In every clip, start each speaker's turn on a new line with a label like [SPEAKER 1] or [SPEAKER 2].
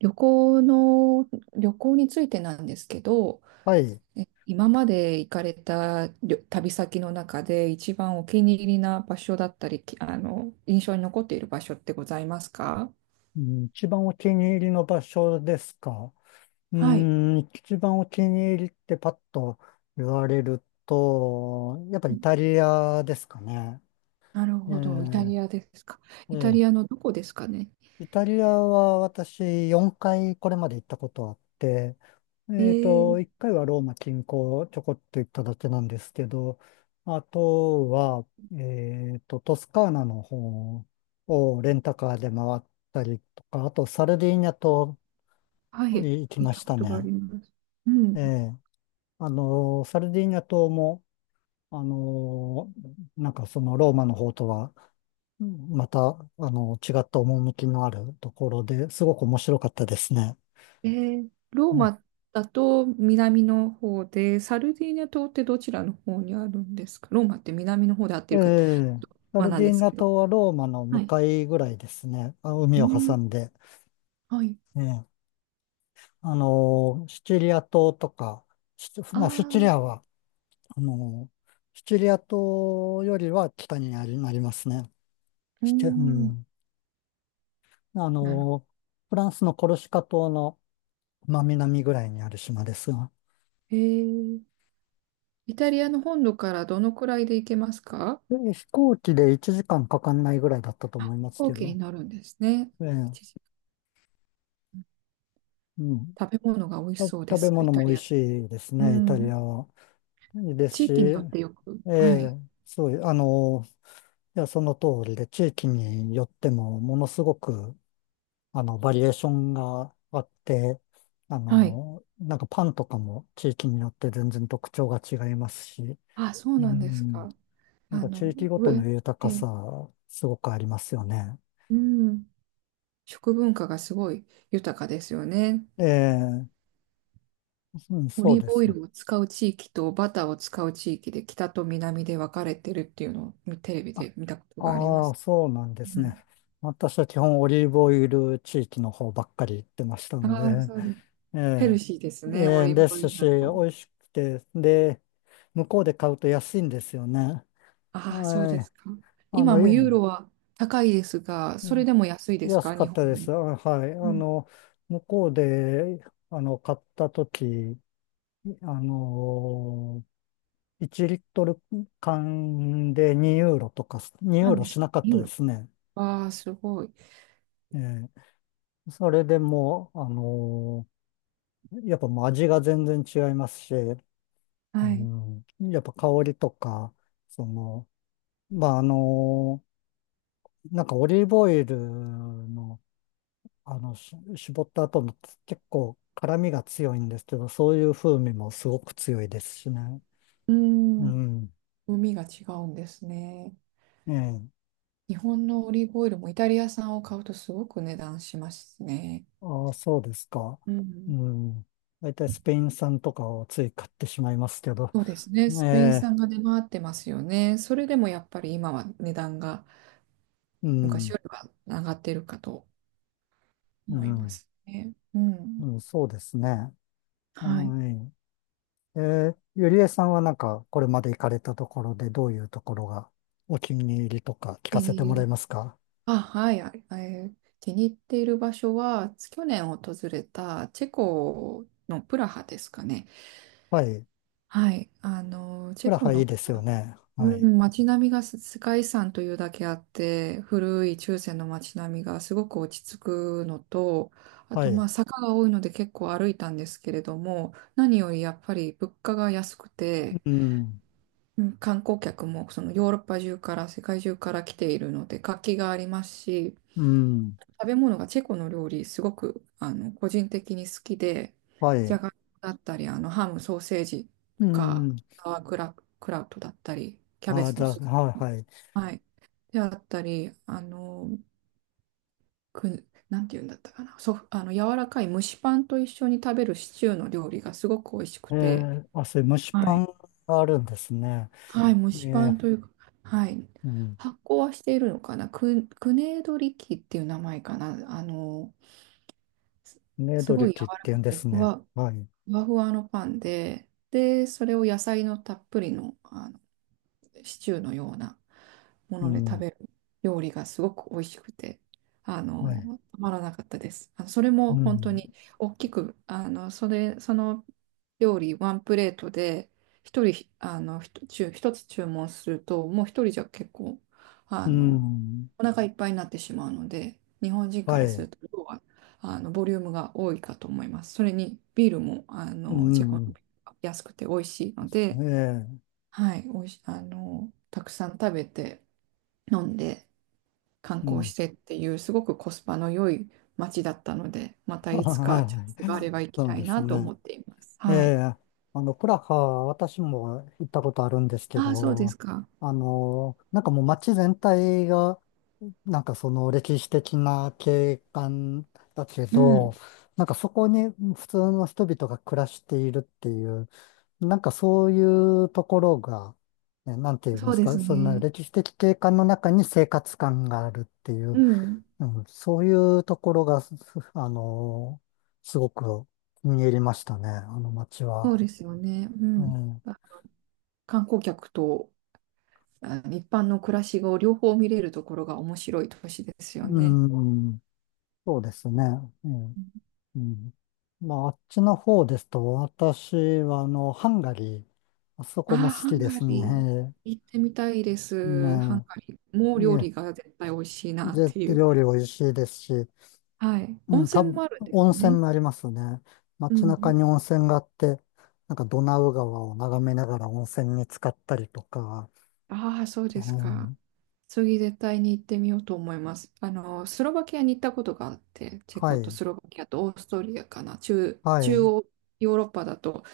[SPEAKER 1] 旅行の、旅行についてなんですけど、
[SPEAKER 2] はい。
[SPEAKER 1] 今まで行かれた旅先の中で一番お気に入りな場所だったり、きあの、印象に残っている場所ってございますか？
[SPEAKER 2] うん、一番お気に入りの場所ですか。う
[SPEAKER 1] はい。
[SPEAKER 2] ーん、一番お気に入りってパッと言われると、やっぱ
[SPEAKER 1] う
[SPEAKER 2] イ
[SPEAKER 1] ん。
[SPEAKER 2] タリアですかね。
[SPEAKER 1] なる
[SPEAKER 2] え
[SPEAKER 1] ほど。イタリアですか。
[SPEAKER 2] え、え
[SPEAKER 1] イタリ
[SPEAKER 2] え、
[SPEAKER 1] アのどこですかね？
[SPEAKER 2] イタリアは私4回これまで行ったことあって、
[SPEAKER 1] えー、
[SPEAKER 2] 1回はローマ近郊ちょこっと行っただけなんですけど、あとは、トスカーナの方をレンタカーで回ったりとか、あとサルディーニャ島
[SPEAKER 1] はい。
[SPEAKER 2] 行き
[SPEAKER 1] 聞い
[SPEAKER 2] ま
[SPEAKER 1] た
[SPEAKER 2] し
[SPEAKER 1] こ
[SPEAKER 2] た
[SPEAKER 1] とがあ
[SPEAKER 2] ね。
[SPEAKER 1] ります。うん。
[SPEAKER 2] ええ。サルディーニャ島も、あの、なんかそのローマの方とは、うん、また、違った趣のあるところですごく面白かったですね。
[SPEAKER 1] ロー
[SPEAKER 2] うん、
[SPEAKER 1] マだと南の方で、サルディーニャ島ってどちらの方にあるんですか？ローマって南の方で合って
[SPEAKER 2] え
[SPEAKER 1] るか？
[SPEAKER 2] え。サ
[SPEAKER 1] まあ
[SPEAKER 2] ル
[SPEAKER 1] なん
[SPEAKER 2] ディー
[SPEAKER 1] で
[SPEAKER 2] ニ
[SPEAKER 1] す
[SPEAKER 2] ャ
[SPEAKER 1] けど。
[SPEAKER 2] 島はローマの
[SPEAKER 1] は
[SPEAKER 2] 向
[SPEAKER 1] い。
[SPEAKER 2] かいぐらいですね。あ、
[SPEAKER 1] う
[SPEAKER 2] 海を
[SPEAKER 1] ん。
[SPEAKER 2] 挟んで。
[SPEAKER 1] はい。
[SPEAKER 2] ええ。シチリア島とか、
[SPEAKER 1] あ
[SPEAKER 2] シチリ
[SPEAKER 1] あ、
[SPEAKER 2] アは、あの、シチリア島よりは北になりますね。
[SPEAKER 1] う
[SPEAKER 2] う
[SPEAKER 1] ん。
[SPEAKER 2] ん。あ
[SPEAKER 1] なるほ
[SPEAKER 2] の、フランスのコルシカ島の真南ぐらいにある島ですが、
[SPEAKER 1] ど。イタリアの本土からどのくらいで行けますか？
[SPEAKER 2] で飛行機で1時間かかんないぐらいだったと
[SPEAKER 1] 飛
[SPEAKER 2] 思います
[SPEAKER 1] 行
[SPEAKER 2] け
[SPEAKER 1] 機に
[SPEAKER 2] ど、
[SPEAKER 1] なるんですね。
[SPEAKER 2] ええ、
[SPEAKER 1] 一時間。
[SPEAKER 2] うん。
[SPEAKER 1] 食べ物が美味しそうで
[SPEAKER 2] 食べ
[SPEAKER 1] す、イ
[SPEAKER 2] 物
[SPEAKER 1] タ
[SPEAKER 2] も美
[SPEAKER 1] リ
[SPEAKER 2] 味
[SPEAKER 1] ア。
[SPEAKER 2] しいです
[SPEAKER 1] う
[SPEAKER 2] ね、イタリ
[SPEAKER 1] ん。
[SPEAKER 2] アは。いいです
[SPEAKER 1] 地
[SPEAKER 2] し、
[SPEAKER 1] 域によっ
[SPEAKER 2] え
[SPEAKER 1] てよく。は
[SPEAKER 2] え、
[SPEAKER 1] い。
[SPEAKER 2] そうう、あの、いや、その通りで、地域によっても、ものすごく、バリエーションがあって、
[SPEAKER 1] はい。
[SPEAKER 2] なんかパンとかも地域によって全然特徴が違いますし、
[SPEAKER 1] あ、そう
[SPEAKER 2] う
[SPEAKER 1] なんです
[SPEAKER 2] ん。
[SPEAKER 1] か？
[SPEAKER 2] なん
[SPEAKER 1] あ
[SPEAKER 2] か
[SPEAKER 1] の、
[SPEAKER 2] 地域ご
[SPEAKER 1] う
[SPEAKER 2] との豊か
[SPEAKER 1] え、
[SPEAKER 2] さ、すごくありますよね。
[SPEAKER 1] うん。食文化がすごい豊かですよね。
[SPEAKER 2] ええ、うん、
[SPEAKER 1] オ
[SPEAKER 2] そう
[SPEAKER 1] リー
[SPEAKER 2] で
[SPEAKER 1] ブオ
[SPEAKER 2] す
[SPEAKER 1] イ
[SPEAKER 2] ね。
[SPEAKER 1] ルを使う地域とバターを使う地域で北と南で分かれてるっていうのをテレビ
[SPEAKER 2] あ、
[SPEAKER 1] で見たことがありま
[SPEAKER 2] ああ、
[SPEAKER 1] す。
[SPEAKER 2] そうなんで
[SPEAKER 1] う
[SPEAKER 2] すね。
[SPEAKER 1] ん。
[SPEAKER 2] 私は基本オリーブオイル地域の方ばっかり行ってましたの
[SPEAKER 1] ああ、
[SPEAKER 2] で、
[SPEAKER 1] そうです。
[SPEAKER 2] え
[SPEAKER 1] ヘルシーです
[SPEAKER 2] え、え
[SPEAKER 1] ね、オ
[SPEAKER 2] え、
[SPEAKER 1] リーブ
[SPEAKER 2] で
[SPEAKER 1] オイ
[SPEAKER 2] す
[SPEAKER 1] ル
[SPEAKER 2] し、
[SPEAKER 1] だ
[SPEAKER 2] 美
[SPEAKER 1] と。
[SPEAKER 2] 味しくて、で、向こうで買うと安いんですよね。
[SPEAKER 1] ああ、そうで
[SPEAKER 2] はい。
[SPEAKER 1] すか。
[SPEAKER 2] あ
[SPEAKER 1] 今
[SPEAKER 2] の、
[SPEAKER 1] も
[SPEAKER 2] え
[SPEAKER 1] ユーロは高いですが、それでも安いです
[SPEAKER 2] 安
[SPEAKER 1] か、
[SPEAKER 2] か
[SPEAKER 1] 日
[SPEAKER 2] っ
[SPEAKER 1] 本
[SPEAKER 2] たで
[SPEAKER 1] より？
[SPEAKER 2] す。あ、はい。
[SPEAKER 1] うん。
[SPEAKER 2] 向こうで、買ったとき、あの1リットル缶で2ユーロとか、2ユ
[SPEAKER 1] な
[SPEAKER 2] ー
[SPEAKER 1] ん
[SPEAKER 2] ロ
[SPEAKER 1] です
[SPEAKER 2] し
[SPEAKER 1] か、
[SPEAKER 2] なかった
[SPEAKER 1] ユー
[SPEAKER 2] で
[SPEAKER 1] ロ？
[SPEAKER 2] すね。
[SPEAKER 1] わあ、すごい。
[SPEAKER 2] えそれでもう、やっぱもう味が全然違いますし、う
[SPEAKER 1] はい。
[SPEAKER 2] ん、やっぱ香りとか、その、まあ、なんかオリーブオイルの、絞った後の結構辛みが強いんですけど、そういう風味もすごく強いですしね。
[SPEAKER 1] うー
[SPEAKER 2] う
[SPEAKER 1] ん、
[SPEAKER 2] ん。
[SPEAKER 1] 海が違うんですね。
[SPEAKER 2] ええ、
[SPEAKER 1] 日本のオリーブオイルもイタリア産を買うとすごく値段しますね。
[SPEAKER 2] ああ、そうですか。
[SPEAKER 1] う
[SPEAKER 2] う
[SPEAKER 1] ん。
[SPEAKER 2] ん。大体スペイン産とかをつい買ってしまいますけど。
[SPEAKER 1] そうですね。
[SPEAKER 2] え
[SPEAKER 1] スペイン
[SPEAKER 2] え、
[SPEAKER 1] 産が出回ってますよね。それでもやっぱり今は値段が
[SPEAKER 2] う
[SPEAKER 1] 昔
[SPEAKER 2] ん、
[SPEAKER 1] よりは上がってるかと
[SPEAKER 2] う
[SPEAKER 1] 思いま
[SPEAKER 2] ん、
[SPEAKER 1] すね。うん。
[SPEAKER 2] うん、そうですね。
[SPEAKER 1] はい。
[SPEAKER 2] はい。ええ、ゆりえさんはなんか、これまで行かれたところでどういうところがお気に入りとか聞か
[SPEAKER 1] 気
[SPEAKER 2] せ
[SPEAKER 1] に
[SPEAKER 2] て
[SPEAKER 1] 入
[SPEAKER 2] もらえ
[SPEAKER 1] り
[SPEAKER 2] ますか？
[SPEAKER 1] あ、はい。気に入っている場所は、去年訪れたチェコのプラハですかね。
[SPEAKER 2] はい。
[SPEAKER 1] はい。あの、チ
[SPEAKER 2] プ
[SPEAKER 1] ェ
[SPEAKER 2] ラ
[SPEAKER 1] コ
[SPEAKER 2] ハい
[SPEAKER 1] の
[SPEAKER 2] いで
[SPEAKER 1] プ
[SPEAKER 2] すよ
[SPEAKER 1] ラ
[SPEAKER 2] ね。は
[SPEAKER 1] う
[SPEAKER 2] い。
[SPEAKER 1] ん、街並みが世界遺産というだけあって、古い中世の街並みがすごく落ち着くのと、あ
[SPEAKER 2] は
[SPEAKER 1] と
[SPEAKER 2] い。
[SPEAKER 1] まあ坂が多いので結構歩いたんですけれども、何よりやっぱり物価が安くて、
[SPEAKER 2] うん、
[SPEAKER 1] うん観光客もそのヨーロッパ中から世界中から来ているので活気がありますし、
[SPEAKER 2] うん、
[SPEAKER 1] 食べ物がチェコの料理、すごく個人的に好きで、
[SPEAKER 2] は
[SPEAKER 1] じゃ
[SPEAKER 2] い。
[SPEAKER 1] がいもだったり、ハム、ソーセージと
[SPEAKER 2] う
[SPEAKER 1] か、
[SPEAKER 2] ん。
[SPEAKER 1] サワークラ、クラウトだったり、キャベ
[SPEAKER 2] ああ、
[SPEAKER 1] ツ
[SPEAKER 2] じ
[SPEAKER 1] の
[SPEAKER 2] ゃあ、
[SPEAKER 1] スー
[SPEAKER 2] は
[SPEAKER 1] プ。
[SPEAKER 2] い、はい。
[SPEAKER 1] はい。であったり、なんていうんだったかな、そ、あの柔らかい蒸しパンと一緒に食べるシチューの料理がすごく美味し
[SPEAKER 2] え
[SPEAKER 1] くて、
[SPEAKER 2] え、あ、そういう蒸し
[SPEAKER 1] は
[SPEAKER 2] パ
[SPEAKER 1] い、
[SPEAKER 2] ンがあるんですね。
[SPEAKER 1] はい、蒸
[SPEAKER 2] え
[SPEAKER 1] しパ
[SPEAKER 2] え、
[SPEAKER 1] ンというか、はい、
[SPEAKER 2] うん、
[SPEAKER 1] 発酵はしているのかな、クネードリキっていう名前かな、あの、す、
[SPEAKER 2] ね
[SPEAKER 1] す
[SPEAKER 2] どり
[SPEAKER 1] ごい柔
[SPEAKER 2] き
[SPEAKER 1] ら
[SPEAKER 2] って言
[SPEAKER 1] か
[SPEAKER 2] うん
[SPEAKER 1] く
[SPEAKER 2] で
[SPEAKER 1] て
[SPEAKER 2] すね。はい。
[SPEAKER 1] ふわふわのパンで、で、それを野菜のたっぷりの、シチューのようなも
[SPEAKER 2] う
[SPEAKER 1] ので食
[SPEAKER 2] ん。
[SPEAKER 1] べる料理がすごく美味しくて、
[SPEAKER 2] はい。
[SPEAKER 1] たまらなかったです。それも
[SPEAKER 2] う
[SPEAKER 1] 本当
[SPEAKER 2] ん。
[SPEAKER 1] に大きく、その料理ワンプレートで、一人、ひと注一つ注文すると、もう一人じゃ結構、あ
[SPEAKER 2] う
[SPEAKER 1] の、
[SPEAKER 2] ん。
[SPEAKER 1] お腹いっぱいになってしまうので、日本人か
[SPEAKER 2] は
[SPEAKER 1] らす
[SPEAKER 2] い。
[SPEAKER 1] ると、量は、ボリュームが多いかと思います。それに、ビールも、
[SPEAKER 2] う
[SPEAKER 1] チェコの
[SPEAKER 2] ん。
[SPEAKER 1] 安くて美味しいの
[SPEAKER 2] え
[SPEAKER 1] で、
[SPEAKER 2] え。
[SPEAKER 1] はい、おいし、あの、たくさん食べて、飲んで、観
[SPEAKER 2] う
[SPEAKER 1] 光
[SPEAKER 2] ん。
[SPEAKER 1] してっていう、すごくコスパの良い街だったので、ま たいつかチャン
[SPEAKER 2] は
[SPEAKER 1] スがあ
[SPEAKER 2] い。
[SPEAKER 1] れば行き
[SPEAKER 2] そう
[SPEAKER 1] た
[SPEAKER 2] で
[SPEAKER 1] い
[SPEAKER 2] す
[SPEAKER 1] なと
[SPEAKER 2] ね。
[SPEAKER 1] 思っています。
[SPEAKER 2] え
[SPEAKER 1] はい。
[SPEAKER 2] え。プラハ、私も行ったことあるんですけ
[SPEAKER 1] ああ、そうです
[SPEAKER 2] ど、
[SPEAKER 1] か。
[SPEAKER 2] なんかもう街全体が、なんかその歴史的な景観だけ
[SPEAKER 1] う
[SPEAKER 2] ど、
[SPEAKER 1] ん、
[SPEAKER 2] なんかそこに普通の人々が暮らしているっていう、なんかそういうところが、ねなんて言いま
[SPEAKER 1] そう
[SPEAKER 2] す
[SPEAKER 1] で
[SPEAKER 2] か、
[SPEAKER 1] す
[SPEAKER 2] そんな
[SPEAKER 1] ね。
[SPEAKER 2] 歴史的景観の中に生活感があるっていう、
[SPEAKER 1] うん、
[SPEAKER 2] うん、そういうところが、すあのーすごく気に入りましたね、あの街
[SPEAKER 1] そう
[SPEAKER 2] は。
[SPEAKER 1] ですよね。う
[SPEAKER 2] う
[SPEAKER 1] ん。
[SPEAKER 2] ん、
[SPEAKER 1] 観光客と一般の暮らしを両方見れるところが面白い都市ですよ
[SPEAKER 2] う
[SPEAKER 1] ね。
[SPEAKER 2] ん、そうですね。うん、うん。まあ、あっちの方ですと、私はハンガリー、あそ
[SPEAKER 1] あ
[SPEAKER 2] こも
[SPEAKER 1] あ、
[SPEAKER 2] 好
[SPEAKER 1] ハ
[SPEAKER 2] き
[SPEAKER 1] ン
[SPEAKER 2] で
[SPEAKER 1] ガ
[SPEAKER 2] す
[SPEAKER 1] リー、
[SPEAKER 2] ね。
[SPEAKER 1] 行ってみたいです。ハン
[SPEAKER 2] ね
[SPEAKER 1] ガリーもう料
[SPEAKER 2] え、
[SPEAKER 1] 理が絶対美味しいなっ
[SPEAKER 2] で、
[SPEAKER 1] ていう。
[SPEAKER 2] 料理美味しいですし、
[SPEAKER 1] はい。
[SPEAKER 2] う
[SPEAKER 1] 温
[SPEAKER 2] ん、多
[SPEAKER 1] 泉
[SPEAKER 2] 分、
[SPEAKER 1] もあるんで
[SPEAKER 2] 温
[SPEAKER 1] すよ
[SPEAKER 2] 泉
[SPEAKER 1] ね。
[SPEAKER 2] もありますね。
[SPEAKER 1] う
[SPEAKER 2] 街中
[SPEAKER 1] ん。
[SPEAKER 2] に温泉があって、なんかドナウ川を眺めながら温泉に浸かったりとか、
[SPEAKER 1] ああ、そう
[SPEAKER 2] え
[SPEAKER 1] ですか。
[SPEAKER 2] ー
[SPEAKER 1] 次絶対に行ってみようと思います。スロバキアに行ったことがあって、チェ
[SPEAKER 2] は
[SPEAKER 1] コと
[SPEAKER 2] い、
[SPEAKER 1] スロバキアとオーストリアかな。
[SPEAKER 2] は
[SPEAKER 1] 中
[SPEAKER 2] い、
[SPEAKER 1] 央ヨーロッパだと、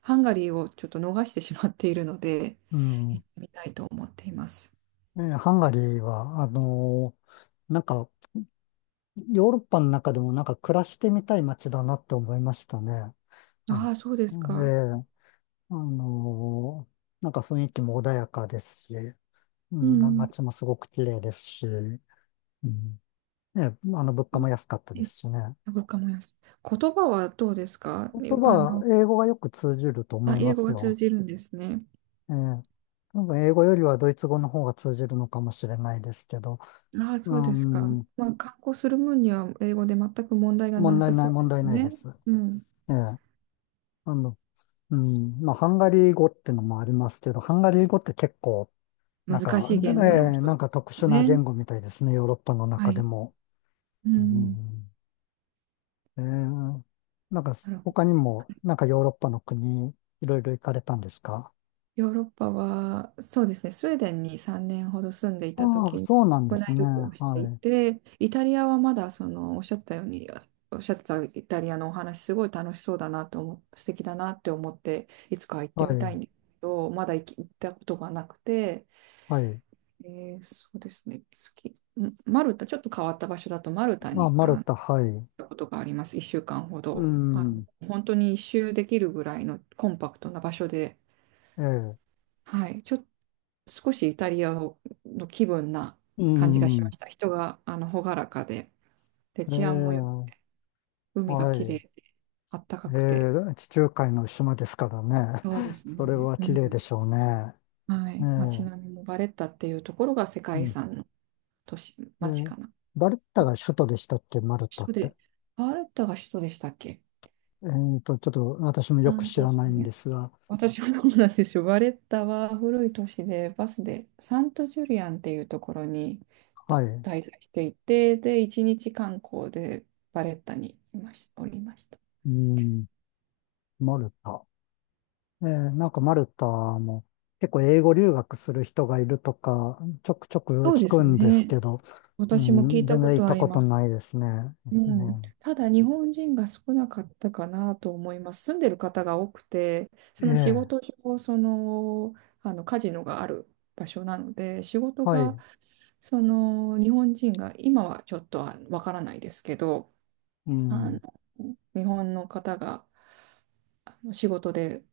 [SPEAKER 1] ハンガリーをちょっと逃してしまっているので、
[SPEAKER 2] うん。
[SPEAKER 1] 行ってみたいと思っています。
[SPEAKER 2] ハンガリーは、なんか、ヨーロッパの中でもなんか暮らしてみたい街だなって思いましたね。
[SPEAKER 1] あ
[SPEAKER 2] は
[SPEAKER 1] あ、そうで
[SPEAKER 2] い。
[SPEAKER 1] すか。
[SPEAKER 2] ーあのーなんか雰囲気も穏やかですし、う
[SPEAKER 1] う
[SPEAKER 2] ん、
[SPEAKER 1] ん。
[SPEAKER 2] 街もすごく綺麗ですし、うん、ね、物価も安かったで
[SPEAKER 1] え
[SPEAKER 2] すしね。
[SPEAKER 1] わかります。言葉はどうですか
[SPEAKER 2] 言
[SPEAKER 1] ね？
[SPEAKER 2] 葉、英語がよく通じると思
[SPEAKER 1] あ、
[SPEAKER 2] いま
[SPEAKER 1] 英語
[SPEAKER 2] す
[SPEAKER 1] が通
[SPEAKER 2] よ。
[SPEAKER 1] じるんですね。
[SPEAKER 2] ええ。多分英語よりはドイツ語の方が通じるのかもしれないですけど、
[SPEAKER 1] ああ、
[SPEAKER 2] う
[SPEAKER 1] そうですか。
[SPEAKER 2] ん、
[SPEAKER 1] まあ、観光する分には英語で全く問題が
[SPEAKER 2] 問
[SPEAKER 1] な
[SPEAKER 2] 題
[SPEAKER 1] さ
[SPEAKER 2] な
[SPEAKER 1] そ
[SPEAKER 2] い、
[SPEAKER 1] う
[SPEAKER 2] 問
[SPEAKER 1] で
[SPEAKER 2] 題
[SPEAKER 1] す
[SPEAKER 2] ないで
[SPEAKER 1] ね。
[SPEAKER 2] す。
[SPEAKER 1] うん。
[SPEAKER 2] ええ。あの、うん、まあ、ハンガリー語ってのもありますけど、ハンガリー語って結構、なん
[SPEAKER 1] 難
[SPEAKER 2] か、
[SPEAKER 1] しい言語の
[SPEAKER 2] ええ、
[SPEAKER 1] 人
[SPEAKER 2] な
[SPEAKER 1] で
[SPEAKER 2] んか特
[SPEAKER 1] す
[SPEAKER 2] 殊な
[SPEAKER 1] ね。
[SPEAKER 2] 言語みたいですね、ヨーロッパの
[SPEAKER 1] は
[SPEAKER 2] 中で
[SPEAKER 1] い。
[SPEAKER 2] も。
[SPEAKER 1] う
[SPEAKER 2] う
[SPEAKER 1] ん。
[SPEAKER 2] ん、ええ。なんか、
[SPEAKER 1] なるほど。
[SPEAKER 2] 他にも、なんかヨーロッパの国、いろいろ行かれたんですか？
[SPEAKER 1] ヨーロッパは、そうですね、スウェーデンに3年ほど住んでいた
[SPEAKER 2] ああ、
[SPEAKER 1] 時に
[SPEAKER 2] そうなんで
[SPEAKER 1] 国
[SPEAKER 2] す
[SPEAKER 1] 内
[SPEAKER 2] ね。
[SPEAKER 1] 旅行をしてい
[SPEAKER 2] は
[SPEAKER 1] て、イタリアはまだそのおっしゃってたように、おっしゃってたイタリアのお話、すごい楽しそうだなと素敵だなって思って、いつか行っ
[SPEAKER 2] い。
[SPEAKER 1] て
[SPEAKER 2] は
[SPEAKER 1] みたい
[SPEAKER 2] い。
[SPEAKER 1] んですけど、まだ行ったことがなくて、
[SPEAKER 2] はい。
[SPEAKER 1] そうですね。マルタ、ちょっと変わった場所だと、マルタ
[SPEAKER 2] まあ、
[SPEAKER 1] に
[SPEAKER 2] マル
[SPEAKER 1] 行っ
[SPEAKER 2] タ、はい。
[SPEAKER 1] たことがあります。1週間ほ
[SPEAKER 2] う
[SPEAKER 1] ど。
[SPEAKER 2] ん、
[SPEAKER 1] 本当に一周できるぐらいのコンパクトな場所で、
[SPEAKER 2] ええ、
[SPEAKER 1] はい、ちょっと少しイタリアをの気分な
[SPEAKER 2] う
[SPEAKER 1] 感じがしま
[SPEAKER 2] ん、
[SPEAKER 1] した。人が朗らかで、で、
[SPEAKER 2] え
[SPEAKER 1] 治安もよく、
[SPEAKER 2] え、
[SPEAKER 1] 海が
[SPEAKER 2] は
[SPEAKER 1] 綺麗
[SPEAKER 2] い。
[SPEAKER 1] で、あったかくて、
[SPEAKER 2] ええ、地中海の島ですからね。
[SPEAKER 1] そうです
[SPEAKER 2] それ
[SPEAKER 1] ね。
[SPEAKER 2] は
[SPEAKER 1] う
[SPEAKER 2] 綺
[SPEAKER 1] ん、
[SPEAKER 2] 麗でしょうね。
[SPEAKER 1] は
[SPEAKER 2] え
[SPEAKER 1] い、街
[SPEAKER 2] え、
[SPEAKER 1] 並みもバレッタっていうところが世
[SPEAKER 2] う
[SPEAKER 1] 界遺
[SPEAKER 2] ん、
[SPEAKER 1] 産の都市、
[SPEAKER 2] え
[SPEAKER 1] 街
[SPEAKER 2] え、
[SPEAKER 1] かな。
[SPEAKER 2] バルタ
[SPEAKER 1] 首
[SPEAKER 2] が首都でしたっけ、マルタっ
[SPEAKER 1] 都
[SPEAKER 2] て。
[SPEAKER 1] で、バレッタが首都でしたっけ？
[SPEAKER 2] えっと、ちょっと私もよく
[SPEAKER 1] 三
[SPEAKER 2] 知
[SPEAKER 1] 都
[SPEAKER 2] ら
[SPEAKER 1] 市
[SPEAKER 2] ないん
[SPEAKER 1] ね。
[SPEAKER 2] ですが、
[SPEAKER 1] 私はどうなんでしょう。バレッタは古い都市で、バスでサントジュリアンっていうところにた
[SPEAKER 2] はい。
[SPEAKER 1] 滞在していて、で、一日観光でバレッタにいまし、おりました。
[SPEAKER 2] うん、マルタ。ええ、なんかマルタも結構英語留学する人がいるとか、ちょくちょく
[SPEAKER 1] そう
[SPEAKER 2] 聞
[SPEAKER 1] で
[SPEAKER 2] く
[SPEAKER 1] す
[SPEAKER 2] んです
[SPEAKER 1] ね。
[SPEAKER 2] けど、う
[SPEAKER 1] 私も聞い
[SPEAKER 2] ん、
[SPEAKER 1] た
[SPEAKER 2] 全
[SPEAKER 1] こ
[SPEAKER 2] 然行っ
[SPEAKER 1] とあ
[SPEAKER 2] た
[SPEAKER 1] り
[SPEAKER 2] こ
[SPEAKER 1] ま
[SPEAKER 2] と
[SPEAKER 1] す。
[SPEAKER 2] ないですね。
[SPEAKER 1] うん、
[SPEAKER 2] ね、
[SPEAKER 1] ただ日本人が少なかったかなと思います。住んでる方が多くて、
[SPEAKER 2] え
[SPEAKER 1] その仕
[SPEAKER 2] え、
[SPEAKER 1] 事上、カジノがある場所なので、仕事
[SPEAKER 2] は
[SPEAKER 1] が
[SPEAKER 2] い、
[SPEAKER 1] その日本人が今はちょっとはわからないですけど
[SPEAKER 2] う
[SPEAKER 1] あの
[SPEAKER 2] ん、
[SPEAKER 1] 日本の方が仕事で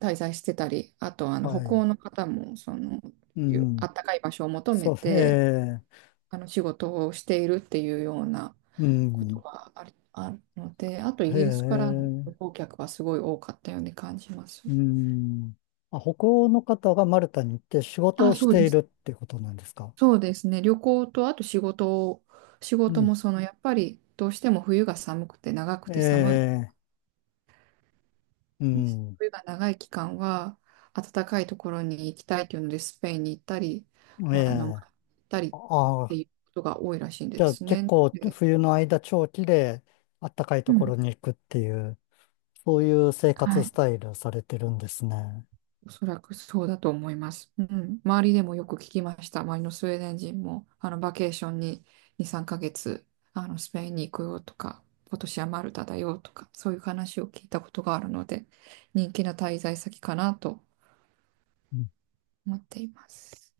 [SPEAKER 1] 滞在してたりあと
[SPEAKER 2] は
[SPEAKER 1] 北
[SPEAKER 2] い、
[SPEAKER 1] 欧の方もその
[SPEAKER 2] う
[SPEAKER 1] あ
[SPEAKER 2] ん、
[SPEAKER 1] ったかい場所を求め
[SPEAKER 2] そう、
[SPEAKER 1] て
[SPEAKER 2] ええ、
[SPEAKER 1] 仕事をしているっていうような
[SPEAKER 2] う
[SPEAKER 1] こと
[SPEAKER 2] ん、
[SPEAKER 1] があるのであとイ
[SPEAKER 2] え
[SPEAKER 1] ギリスからの旅
[SPEAKER 2] え、
[SPEAKER 1] 行客はすごい多かったように感じます。
[SPEAKER 2] うん。あ、北欧の方がマルタに行って仕事
[SPEAKER 1] あ、
[SPEAKER 2] をし
[SPEAKER 1] そうで
[SPEAKER 2] ている
[SPEAKER 1] す。
[SPEAKER 2] っていうことなんですか？
[SPEAKER 1] そうですね。旅行とあと仕
[SPEAKER 2] う
[SPEAKER 1] 事
[SPEAKER 2] ん、
[SPEAKER 1] もそのやっぱりどうしても冬が寒くて長く
[SPEAKER 2] え
[SPEAKER 1] て寒い
[SPEAKER 2] え、うん、
[SPEAKER 1] 冬が長い期間は暖かいところに行きたいというのでスペインに行ったり、
[SPEAKER 2] え
[SPEAKER 1] 行っ
[SPEAKER 2] え、
[SPEAKER 1] たりって
[SPEAKER 2] あ、
[SPEAKER 1] いうことが多いらしいん
[SPEAKER 2] じ
[SPEAKER 1] で
[SPEAKER 2] ゃあ
[SPEAKER 1] す
[SPEAKER 2] 結
[SPEAKER 1] ね。
[SPEAKER 2] 構
[SPEAKER 1] で、
[SPEAKER 2] 冬の間長期であったかい
[SPEAKER 1] う
[SPEAKER 2] ところ
[SPEAKER 1] ん、
[SPEAKER 2] に行くっていう、そういう生
[SPEAKER 1] は
[SPEAKER 2] 活ス
[SPEAKER 1] い、
[SPEAKER 2] タイルされてるんですね。
[SPEAKER 1] おそらくそうだと思います。うん、周りでもよく聞きました。周りのスウェーデン人もバケーションに2、3ヶ月スペインに行くよとか、今年はマルタだよとか、そういう話を聞いたことがあるので、人気な滞在先かなと思っています。